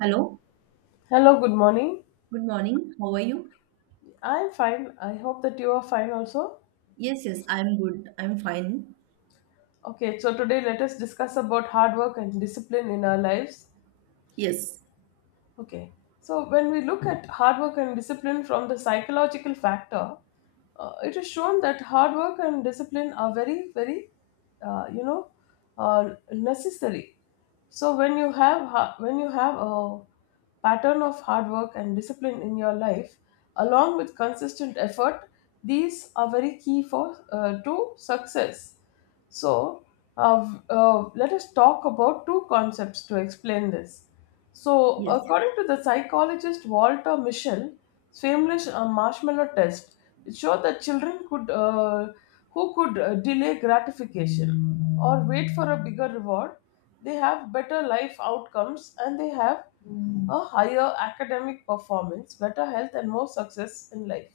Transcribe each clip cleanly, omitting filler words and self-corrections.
Hello, Hello, good morning. good morning. How are you? I'm fine. I hope that you are fine also. Yes, yes, I'm good. I'm fine. Okay, so today let us discuss about hard work and discipline in our lives. Yes, Okay, so when we look at hard work and discipline from the psychological factor, it is shown that hard work and discipline are very very uh, you know necessary. So when you have when you have a pattern of hard work and discipline in your life, along with consistent effort, these are very key for to success. So let us talk about two concepts to explain this. So yes, according to the psychologist Walter Mischel, famous marshmallow test, it showed that children could who could delay gratification or wait for a bigger reward, they have better life outcomes, and they have a higher academic performance, better health, and more success in life.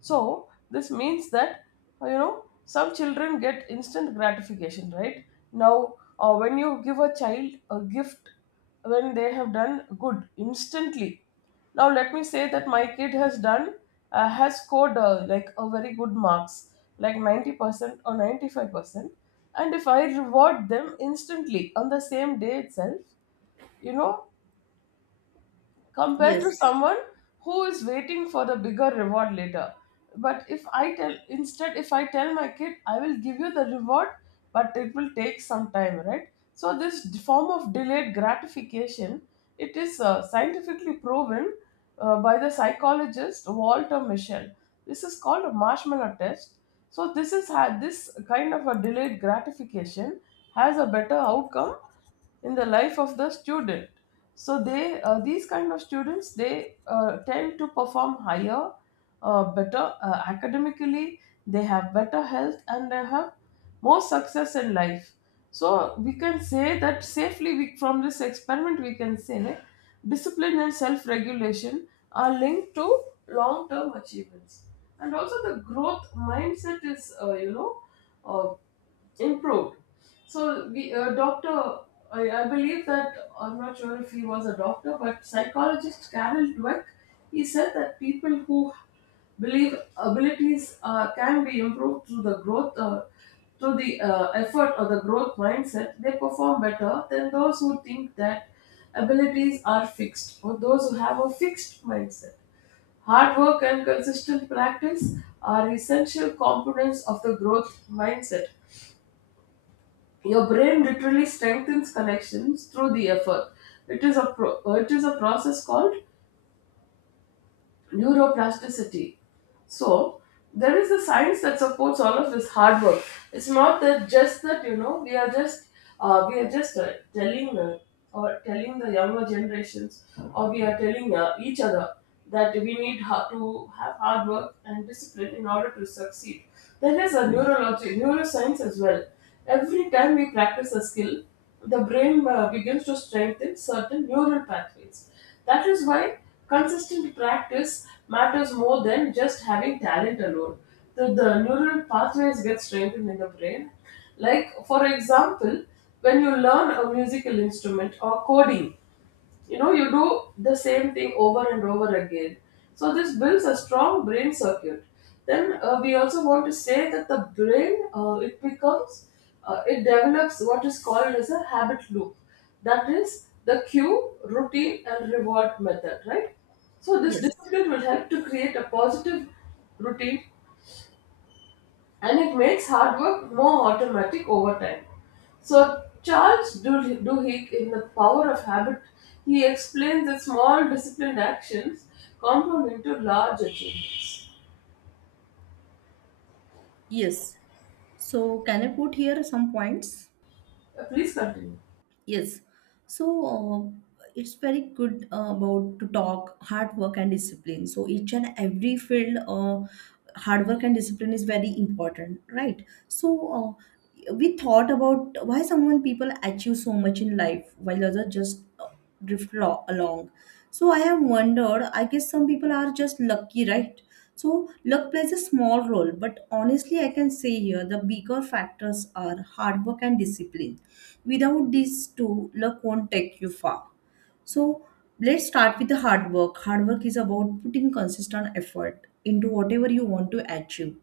So this means that some children get instant gratification, right? Now, when you give a child a gift when they have done good instantly, now let me say that my kid has done has scored like a very good marks, like 90% or 95%, and if I reward them instantly on the same day itself, you know, compared to yes, someone who is waiting for the bigger reward later. But if I tell, instead, if I tell my kid, I will give you the reward, but it will take some time, right? So, this form of delayed gratification, it is scientifically proven by the psychologist Walter Mischel. This is called a marshmallow test. So, this is had this kind of a delayed gratification, has a better outcome in the life of the student. So they these kind of students, they tend to perform higher, better academically. They have better health, and they have more success in life. So we can say that safely we, from this experiment we can say, discipline and self-regulation are linked to long-term achievements, and also the growth mindset is uh, improved. So we doctor, I believe that I'm not sure if he was a doctor, but psychologist Carol Dweck, he said that people who believe abilities can be improved through the growth, through the effort or the growth mindset, they perform better than those who think that abilities are fixed, or those who have a fixed mindset. Hard work and consistent practice are essential components of the growth mindset. Your brain literally strengthens connections through the effort. It is a it is a process called neuroplasticity. So there is a science that supports all of this hard work. It's not that just that, you know, we are just telling or telling the younger generations, or we are telling each other, that we need to have hard work and discipline in order to succeed. There is a neurology neuroscience as well. Every time we practice a skill, the brain begins to strengthen certain neural pathways. That is why consistent practice matters more than just having talent alone. The neural pathways get strengthened in the brain. Like, for example, when you learn a musical instrument or coding, you know, you do the same thing over and over again, so this builds a strong brain circuit. Then we also want to say that the brain it becomes it develops what is called as a habit loop, that is the cue, routine and reward method, right? So this yes, discipline will help to create a positive routine, and it makes hard work more automatic over time. So, Charles Duhigg, in The Power of Habit, he explains that small disciplined actions compound into large achievements. yes. So, can I put here some points? Please continue. Yes. So it's very good about to talk hard work and discipline. So each and every field, hard work and discipline is very important, right? So we thought about why someone people achieve so much in life while others just along. So I have wondered. I guess some people are just lucky, right? So luck plays a small role, but honestly, I can say here the bigger factors are hard work and discipline. Without these two, luck won't take you far. So let's start with the hard work. Hard work is about putting consistent effort into whatever you want to achieve.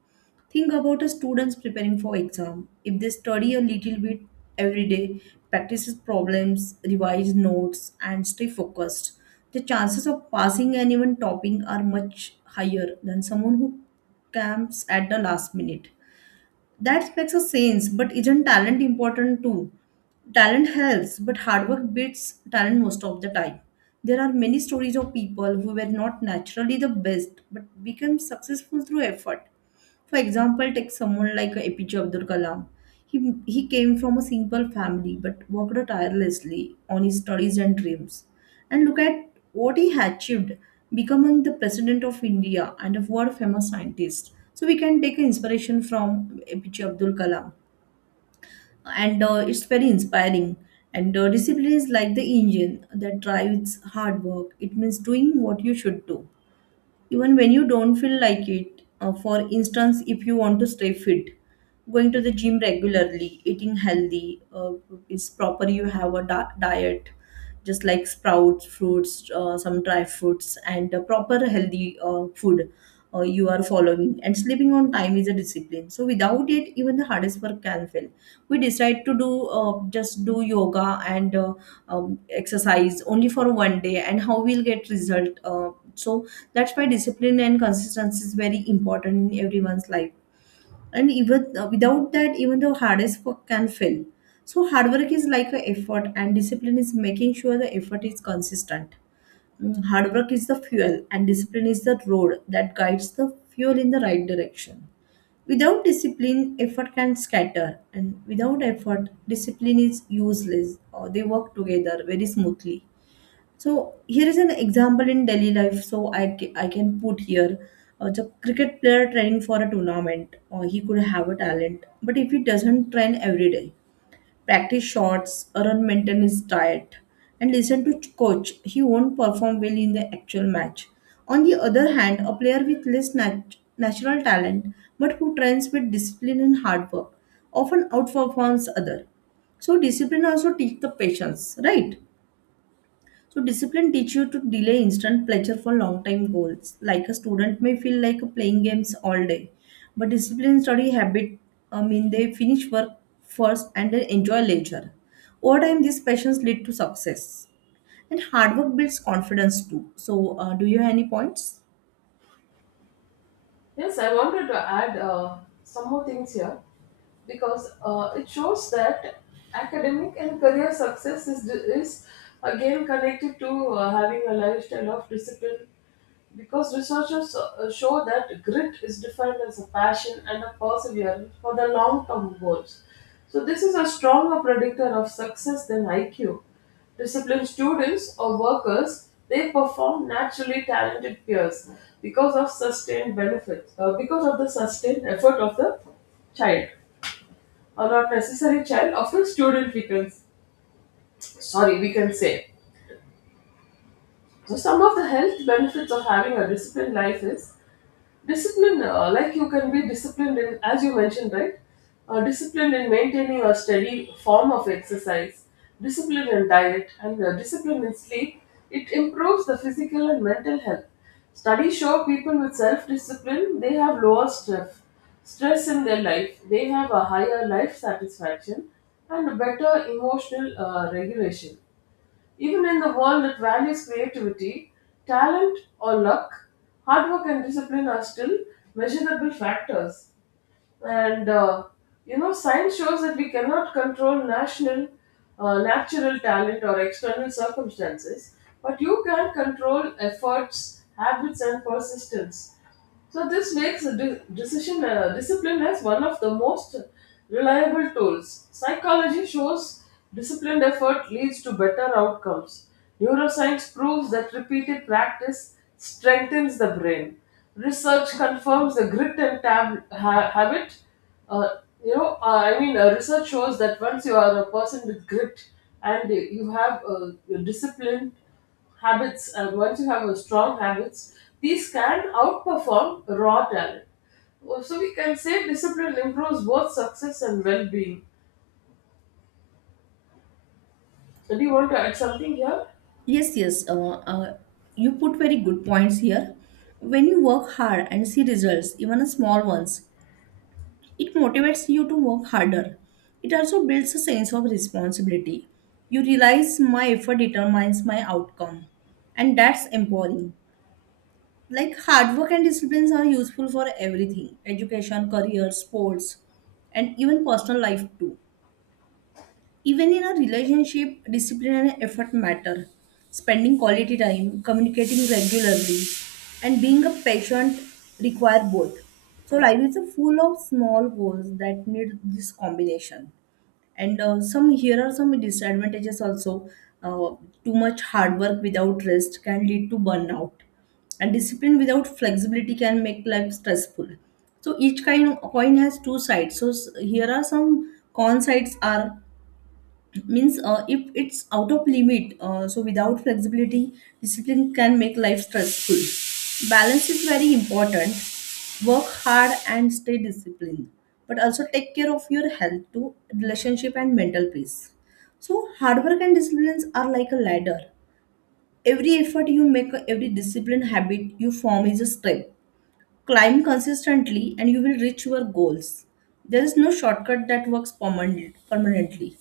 Think about a students preparing for exam. If they study a little bit every day, practices problems, revise notes, and stay focused, the chances of passing and even topping are much higher than someone who camps at the last minute. That makes a sense, but isn't talent important too? Talent helps, but hard work beats talent most of the time. There are many stories of people who were not naturally the best but became successful through effort. For example, take someone like APJ Abdul Kalam. He came from a simple family but worked tirelessly on his studies and dreams. And look at what he achieved, becoming the president of India and a world famous scientist. So we can take inspiration from APJ Abdul Kalam. And it's very inspiring. And discipline is like the engine that drives hard work. It means doing what you should do even when you don't feel like it. For instance, if you want to stay fit, going to the gym regularly, eating healthy, is proper. You have a diet just like sprouts, fruits, some dry fruits, and a proper healthy food you are following. And sleeping on time is a discipline. So without it, even the hardest work can fail. We decide to do just do yoga and exercise only for 1 day, and how we'll get result. So that's why discipline and consistency is very important in everyone's life, and even without that, even the hardest work can fail. So hard work is like an effort and discipline is making sure the effort is consistent. Hard work is the fuel and discipline is the road that guides the fuel in the right direction. Without discipline, effort can scatter, and without effort, discipline is useless, or they work together very smoothly. So here is an example in Delhi life. So I can put here the cricket player training for a tournament, or he could have a talent, but if he doesn't train every day, practice shots, or on maintain his diet, and listen to coach, he won't perform well in the actual match. On the other hand, a player with less natural talent, but who trains with discipline and hard work, often outperforms other. So discipline also teach the patience, right? So discipline teach you to delay instant pleasure for long time goals. Like a student may feel like playing games all day, but discipline study habit, I mean, they finish work first and then enjoy leisure. Over time, these passions lead to success, and hard work builds confidence too. So, do you have any points? Yes, I wanted to add some more things here, because it shows that academic and career success is again connected to having a lifestyle of discipline. Because researchers show that grit is defined as a passion and a perseverance for the long term goals. So, this is a stronger predictor of success than IQ. Disciplined students or workers, they perform naturally talented peers, because of sustained benefits, because of the sustained effort of the child, or not necessary child of the student we can, sorry, we can say. So some of the health benefits of having a disciplined life is discipline, like you can be disciplined in, as you mentioned, right? Disciplined in maintaining a steady form of exercise, discipline in diet, and discipline in sleep. It improves the physical and mental health. Studies show people with self-discipline, they have lower stress stress in their life, they have a higher life satisfaction, and better emotional regulation. Even in the world that values creativity, talent, or luck, hard work and discipline are still measurable factors. And you know, science shows that we cannot control natural talent or external circumstances, but you can control efforts, habits, and persistence. So this makes a de- decision discipline as one of the most reliable tools. Psychology shows disciplined effort leads to better outcomes. Neuroscience proves that repeated practice strengthens the brain. Research confirms the grit and habit. Uh, research shows that once you are a person with grit, and you have disciplined habits, and once you have a strong habits, these can outperform raw talent. Oh, so we can say discipline improves both success and well-being. So do you want to add something here? Yes, yes. You put very good points here. When you work hard and see results, even a small ones, it motivates you to work harder. It also builds a sense of responsibility. You realize my effort determines my outcome, and that's empowering. Like hard work and disciplines are useful for everything education, career, sports, and even personal life too. Even in a relationship, discipline and effort matter. Spending quality time, communicating regularly, and being a patient require both. So life is full of small goals that need this combination. And some here are some disadvantages also. Uh, Too much hard work without rest can lead to burnout, and discipline without flexibility can make life stressful. So each kind of coin has two sides. So here are some con sides are, means if it's out of limit, so without flexibility, discipline can make life stressful. Balance is very important. Work hard and stay disciplined, but also take care of your health too, relationship and mental peace. So hard work and disciplines are like a ladder. Every effort you make, every discipline habit you form is a step. Climb consistently and you will reach your goals. There is no shortcut that works permanently.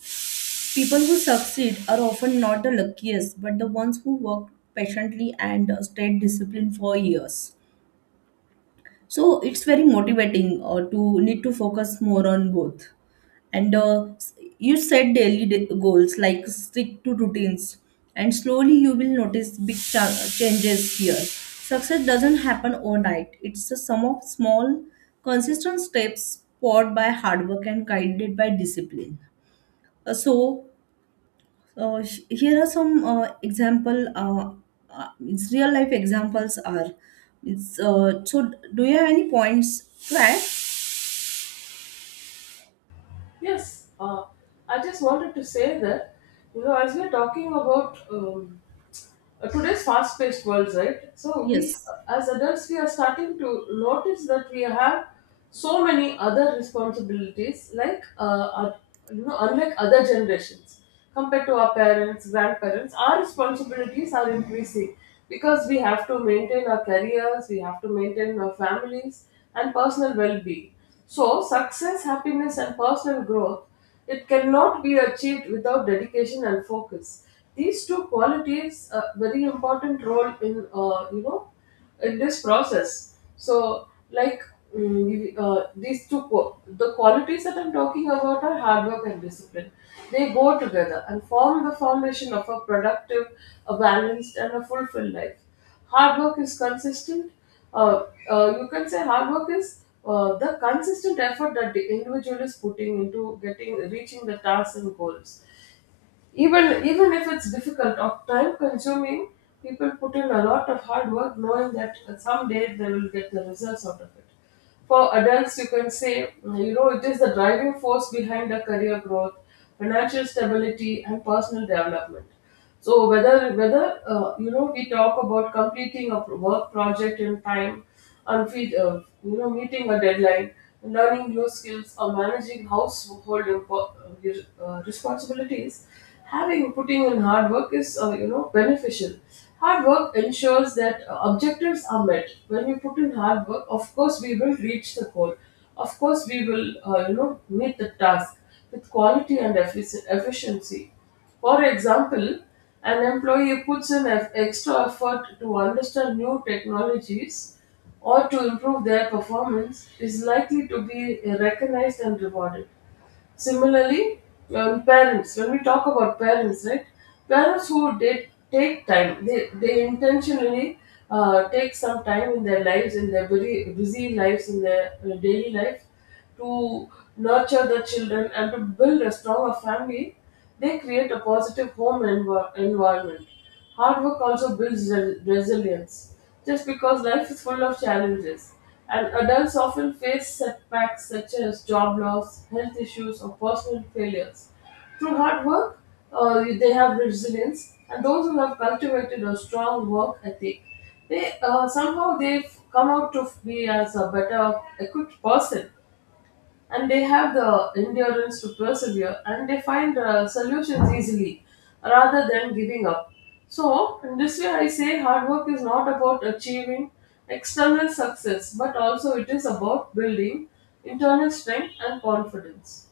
People who succeed are often not the luckiest, but the ones who work patiently and stayed disciplined for years. So it's very motivating to need to focus more on both. And you set daily goals like stick to routines, and slowly you will notice big changes here. Success doesn't happen overnight. It's a sum of small, consistent steps poured by hard work and guided by discipline. So here are some example. It's real life examples are. It's so. Do you have any points to add? Yes, I just wanted to say that, you know, as we're talking about today's fast-paced world, right? Yes. As adults, we are starting to notice that we have so many other responsibilities, like you know, unlike other generations, compared to our parents, grandparents, our responsibilities are increasing, because we have to maintain our careers, we have to maintain our families and personal well-being. So success, happiness, and personal growth, it cannot be achieved without dedication and focus. These two qualities a very important role in in this process. So like these two qu- the qualities that I'm talking about are hard work and discipline. They go together and form the foundation of a productive, a balanced, and a fulfilled life. Hard work is consistent. uh, you can say hard work is the consistent effort that the individual is putting into getting reaching the tasks and goals, even even if it's difficult or time consuming. People put in a lot of hard work, knowing that someday they will get the results out of it. For adults, you can say, you know, it is the driving force behind the career growth, financial stability, and personal development. So whether you know, we talk about completing a work project in time, and feed, you know, meeting a deadline, learning new skills, or managing household responsibilities, having putting in hard work is you know, beneficial. Hard work ensures that objectives are met. When we put in hard work, of course we will reach the goal. Of course we will you know, meet the task with quality and efficiency. For example, an employee puts in extra effort to understand new technologies, or to improve their performance, is likely to be recognized and rewarded. Similarly, parents, when we talk about parents, right? Parents who did take time, they intentionally take some time in their lives, in their very busy lives, in their daily life to nurture the children and to build a stronger family, they create a positive home environment. Hard work also builds resilience. Just because life is full of challenges, and adults often face setbacks such as job loss, health issues, or personal failures. Through hard work, they have resilience, and those who have cultivated a strong work ethic, they somehow they've come out to be as a better equipped person, and they have the endurance to persevere, and they find solutions easily rather than giving up. So, in this way, I say hard work is not about achieving external success, but also it is about building internal strength and confidence.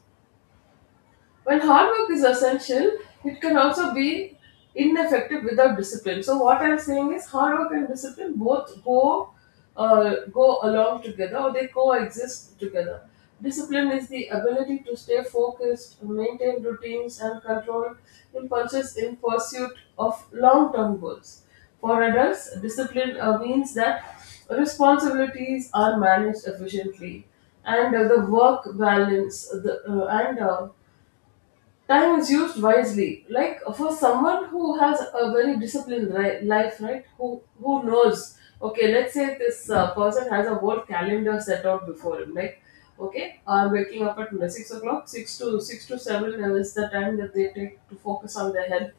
While hard work is essential, it can also be ineffective without discipline. So what I'm saying is hard work and discipline both go go along together, or they coexist together. Discipline is the ability to stay focused, maintain routines, and control impulses in pursuit of long-term goals. For adults, discipline means that responsibilities are managed efficiently and the work balance the, and time is used wisely, like for someone who has a very life, right, who knows. Okay, let's say this person has a whole calendar set out before him, like, okay, I'm waking up at 6 o'clock. 6 to 7 is the time that they take to focus on their health.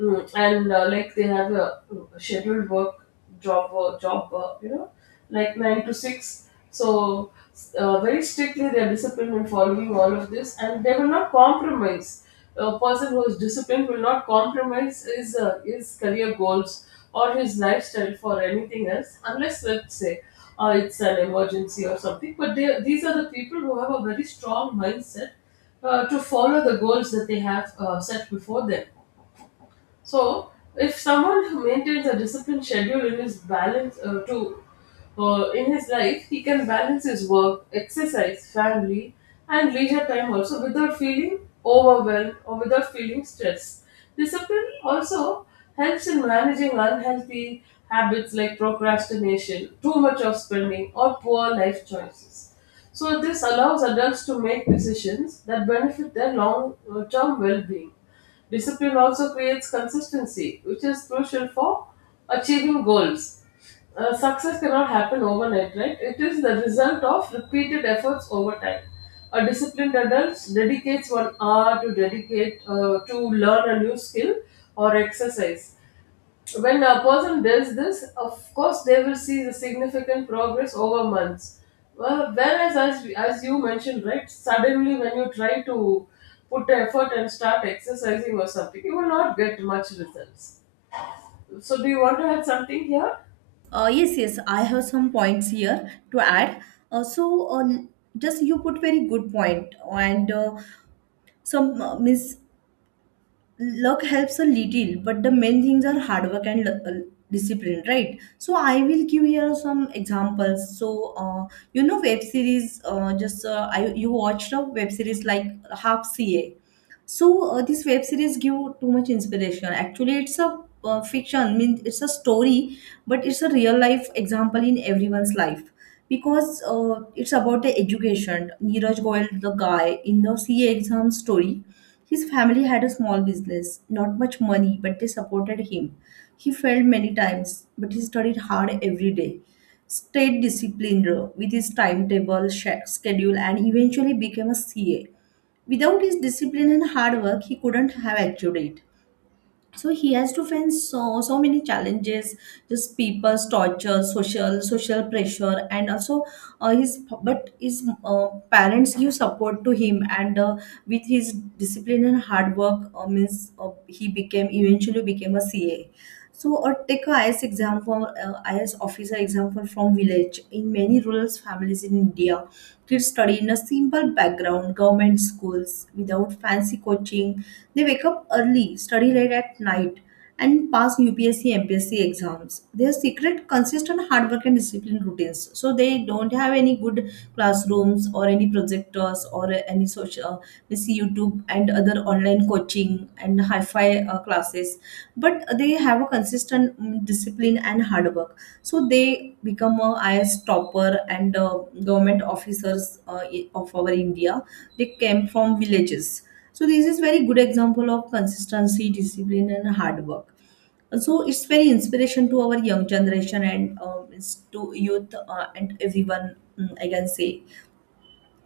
Mm, and like they have a scheduled job work, like 9 to 6. So very strictly they are disciplined in following all of this, and they will not compromise. A person who is disciplined will not compromise his career goals or his lifestyle for anything else, unless, let's say, it's an emergency or something. But these are the people who have a very strong mindset to follow the goals that they have set before them. So, if someone who maintains a disciplined schedule in his balance to in his life, he can balance his work, exercise, family, and leisure time also without feeling overwhelmed or without feeling stress. Discipline also helps in managing unhealthy habits like procrastination, too much of spending, or poor life choices. So, this allows adults to make decisions that benefit their long term well being. Discipline also creates consistency, which is crucial for achieving goals. Success cannot happen overnight, right? It is the result of repeated efforts over time. A disciplined adult dedicates 1 hour to dedicate to learn a new skill or exercise. When a person does this, of course, they will see the significant progress over months. Well, whereas, as you mentioned, right, suddenly when you try to put effort and start exercising or something, you will not get much results. So, do you want to add something here? Yes, yes. I have some points here to add. Uh, so, uh, just you put very good point, and some miss, luck helps a little, but the main things are hard work and discipline, right? So I will give here some examples. So you know, web series, just I, you watched a web series like half ca. So this web series give too much inspiration. Actually, it's a fiction. I mean, it's a story, but it's a real life example in everyone's life because it's about the education. Neeraj Goyal, the guy in the CA exam story, his family had a small business, not much money, but they supported him. He failed many times, but he studied hard every day. Stayed disciplined with his timetable, schedule, and eventually became a C A without his discipline and hard work, he couldn't have achieved it. So he has to face so many challenges, just people's torture, social pressure, and also his, but his parents give support to him, and with his discipline and hard work, means he became, eventually became a C. A. So take a I. S. IS exam for IS officer example from village in many rural families in India. Kids study in a simple background, government schools without fancy coaching. They wake up early, study late at night, and pass UPSC, MPSC exams. Their secret consists on hard work and disciplined routines. So they don't have any good classrooms or any projectors or any social, we see YouTube and other online coaching and hi-fi classes, but they have a consistent, discipline and hard work, so they become a is topper, and government officers of our india. They came from villages. So this is very good example of consistency, discipline and hard work. So it's very inspiration to our young generation, and it's to youth and everyone, I can say.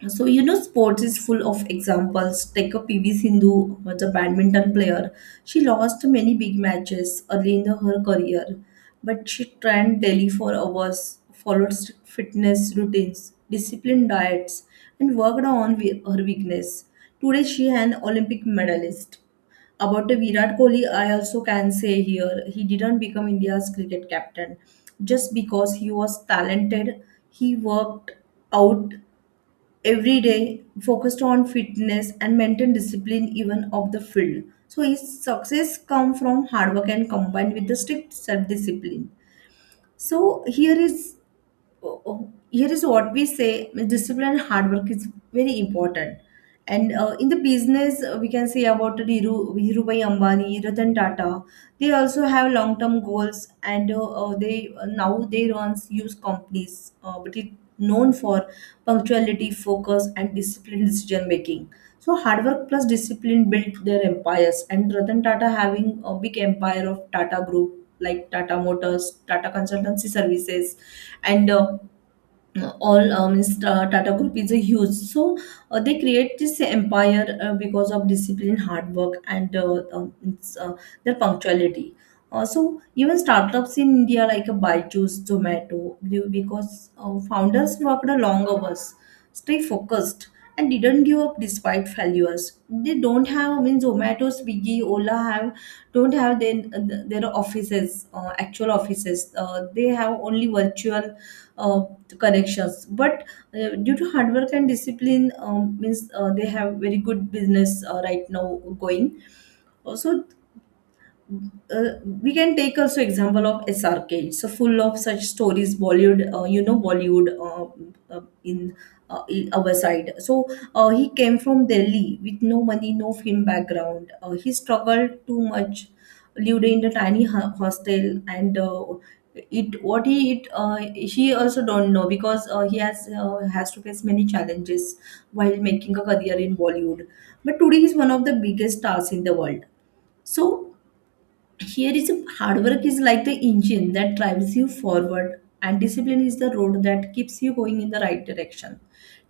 So, you know, sports is full of examples. Take a PV Sindhu, was a badminton player. She lost many big matches early in her career, but she trained daily for hours, followed strict fitness routines, disciplined diets, and worked on her weakness. Today, she an Olympic medalist. About the Virat Kohli, I also can say here, he didn't become India's cricket captain just because he was talented. He worked out every day, focused on fitness and maintain discipline even of the field. So his success come from hard work and combined with the strict self discipline. So here is, oh, oh, here is what we say, discipline and hard work is very important. And in the business, we can say about dhirubhai ambani, ratan tata. They also have long term goals, and they now they runs use companies, but it known for punctuality, focus, and disciplined decision making. So hard work plus discipline built their empires. And ratan tata having a big empire of tata group, like tata motors, tata consultancy services, and all, Tata Group is a huge. So they create this empire because of discipline, hard work, and it's, their punctuality. So even startups in India like a Byju's, Zomato, because founders worked a long hours, stay focused, and didn't give up despite failures. They don't have, I mean Zomato, Swiggy, Ola have don't have their offices, actual offices. They have only virtual uh, connections, but due to hard work and discipline, means they have very good business right now going. Also, uh, we can take also example of SRK. So full of such stories, Bollywood, Bollywood in our side. So he came from Delhi with no money, no film background. He struggled too much, lived in a tiny hostel, and it what he it he also don't know because he has to face many challenges while making a career in Bollywood. But today he's one of the biggest stars in the world. So here is hard work is like the engine that drives you forward, and discipline is the road that keeps you going in the right direction.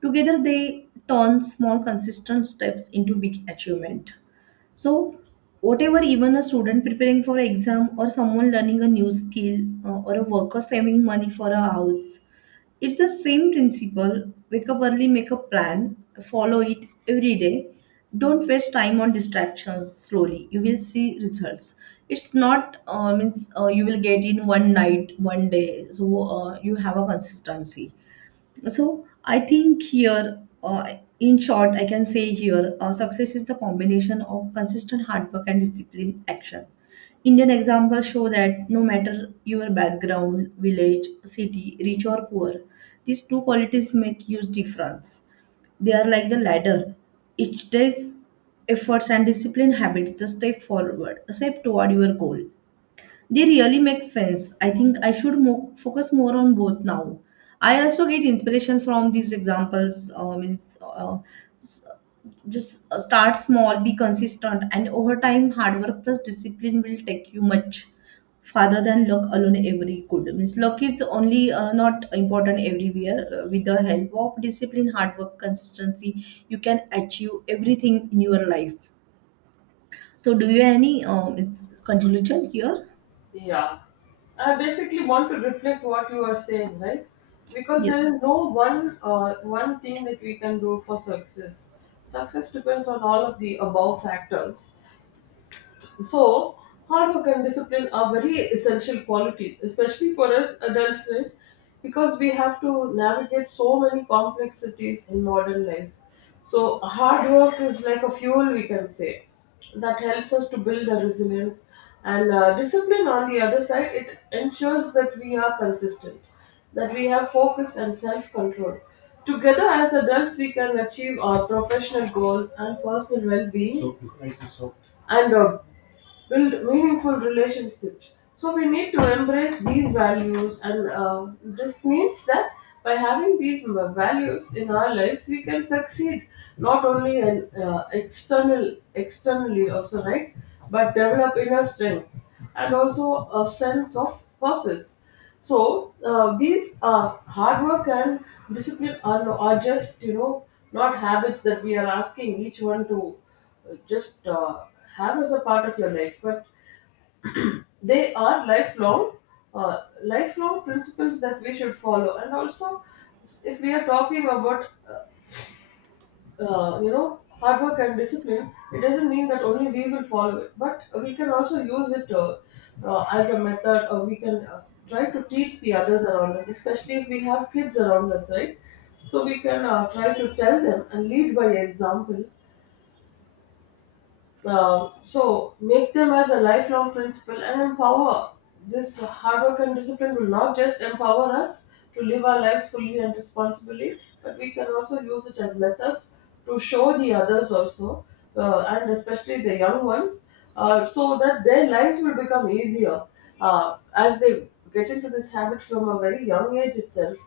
Together, they turn small, consistent steps into big achievement. So, whatever, even a student preparing for exam or someone learning a new skill, or a worker saving money for a house, it's the same principle. Wake up early, make a plan, follow it every day. Don't waste time on distractions slowly. You will see results. It's not means you will get in one night, one day. So you have a consistency. So I think here, in short, I can say here, success is the combination of consistent hard work and disciplined action. Indian examples show that no matter your background, village, city, rich or poor, these two qualities make huge difference. They are like the ladder. Each day's efforts and disciplined habits is a step forward, a step toward your goal. They really make sense. I think I should focus more on both now. I also get inspiration from these examples. Means s- just start small, be consistent, and over time, hard work plus discipline will take you much farther than luck alone every could. Means luck is only not important everywhere. With the help of discipline, hard work, consistency, you can achieve everything in your life. So, do you have any it's conclusion here? Yeah. I basically want to reflect what you are saying, right? Because there Yes. is no one thing that we can do for success. Success depends on all of the above factors. So, hard work and discipline are very essential qualities, especially for us adults, right? Because we have to navigate so many complexities in modern life. So, hard work is like a fuel, we can say, that helps us to build the resilience. And discipline, on the other side, it ensures that we are consistent, that we have focus and self control. Together, as adults, we can achieve our professional goals and personal well being and build meaningful relationships. So we need to embrace these values, and this means that by having these values in our lives, we can succeed not only in externally also, right, but develop inner strength and also a sense of purpose. So these hard work and discipline are, just, you know, not habits that we are asking each one to just have as a part of your life, but they are lifelong, uh, lifelong principles that we should follow. And also, if we are talking about, you know, hard work and discipline, it doesn't mean that only we will follow it, but we can also use it as a method, or we can try to teach the others around us, especially if we have kids around us, right? So we can try to tell them and lead by example. So make them as a lifelong principle and empower. This hard work and discipline will not just empower us to live our lives fully and responsibly, but we can also use it as methods to show the others also, and especially the young ones, so that their lives will become easier as they get into this habit from a very young age itself.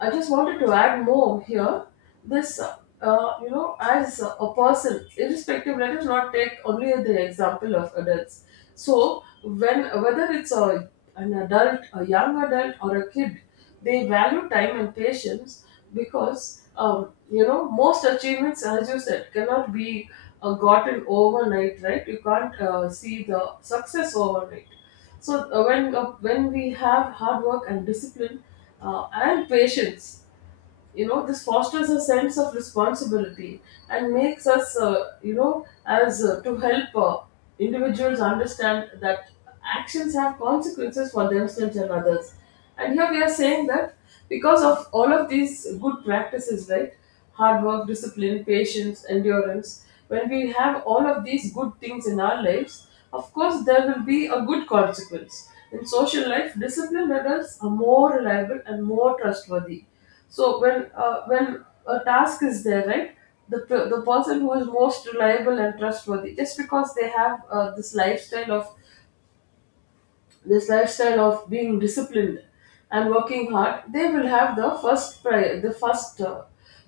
I just wanted to add more here. This, uh, you know, as a person, irrespective, let us not take only the example of adults. So, when whether it's an adult, a young adult, or a kid, they value time and patience because, you know, most achievements, as you said, cannot be gotten overnight, right? You can't see the success overnight. So when we have hard work and discipline and patience, you know, this fosters a sense of responsibility and makes us, you know, as to help individuals understand that actions have consequences for themselves and others. And here we are saying that because of all of these good practices, right, hard work, discipline, patience, endurance, when we have all of these good things in our lives, of course there will be a good consequence. In social life, disciplined adults are more reliable and more trustworthy. So when a task is there, right, the person who is most reliable and trustworthy, just because they have this lifestyle of being disciplined and working hard, they will have the first pri- the first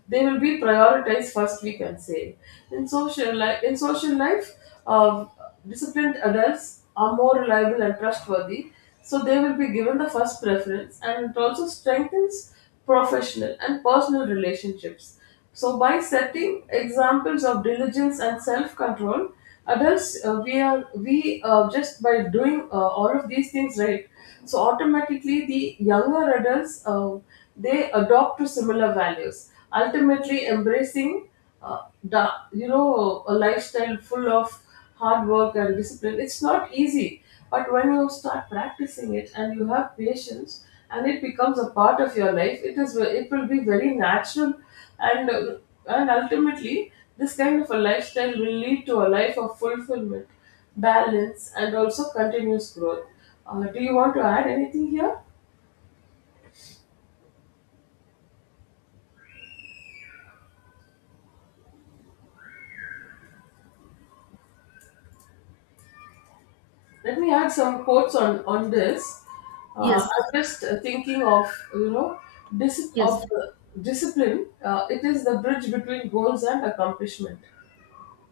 they will be prioritized first, we can say. In social life, uh, disciplined adults are more reliable and trustworthy, so they will be given the first preference, and it also strengthens professional and personal relationships. So, by setting examples of diligence and self-control, adults we are we just by doing all of these things, right. So automatically, the younger adults they adopt to similar values, ultimately embracing the you know, a lifestyle full of hard work and discipline. It's not easy, but when you start practicing it and you have patience, and it becomes a part of your life, it will be very natural, and uh, and ultimately this kind of a lifestyle will lead to a life of fulfillment, balance, and also continuous growth. Do you want to add anything here? Let me add some quotes on this. Yes. I'm just thinking of, you know, dis- of Yes, discipline. It is the bridge between goals and accomplishment.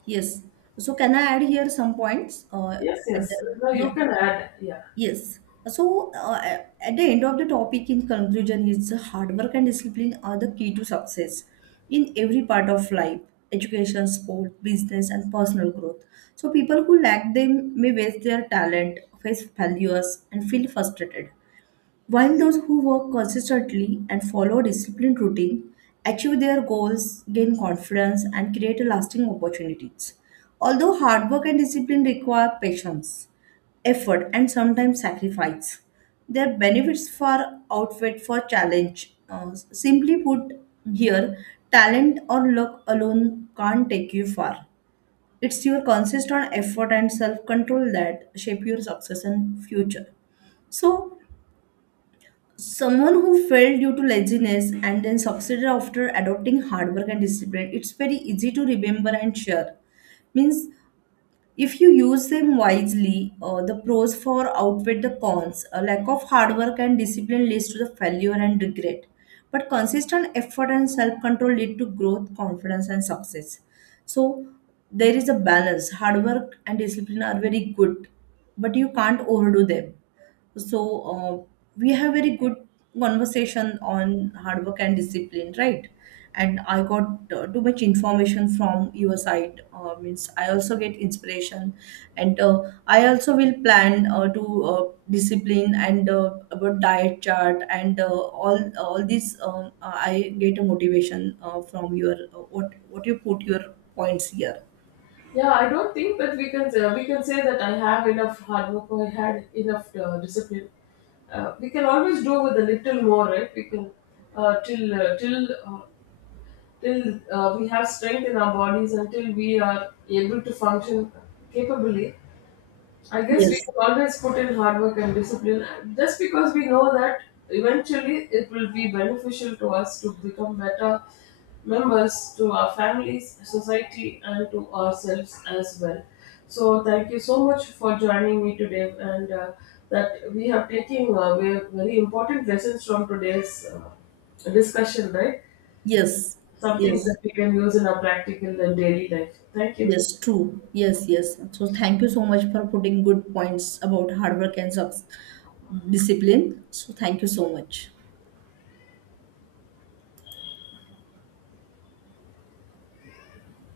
yes. So can I add here some points? Yes, And yes. No, yeah, you can add, yeah. yes. So at the end of the topic, in conclusion, is hard work and discipline are the key to success in every part of life, education, sport, business, and personal growth. So people who lack them may waste their talent, face failures, and feel frustrated. While those who work consistently and follow a disciplined routine achieve their goals, gain confidence, and create a lasting opportunities. Although hard work and discipline require patience, effort, and sometimes sacrifice, their benefits far outweigh for challenge. Simply put, here talent or luck alone can't take you far. It's your consistent effort and self-control that shape your success and future. So, someone who failed due to laziness and then succeeded after adopting hard work and discipline, it's very easy to remember and share. Means if you use them wisely, the pros far outweigh the cons. A lack of hard work and discipline leads to the failure and regret, but consistent effort and self-control lead to growth, confidence, and success. So there is a balance. Hard work and discipline are very good, but you can't overdo them. So, we have very good conversation on hard work and discipline, right? And I got too much information from your side. Means I also get inspiration, and I also will plan to discipline and about diet chart and all this. I get a motivation from your what you put your points here. Yeah, I don't think that we can say that I have enough hard work or I had enough discipline. We can always do with a little more, right? We can uh, till uh, till uh, till we have strength in our bodies, until we are able to function capably. I guess we Yes, can always put in hard work and discipline just because we know that eventually it will be beneficial to us to become better members to our families, society, and to ourselves as well. So, thank you so much for joining me today, and that we have taken we have very important lessons from today's discussion, right? yes, Some things yes. that we can use in our practical and daily life. Thank you. Yes, true. Yes, yes. So thank you so much for putting good points about hard work and discipline. So thank you so much.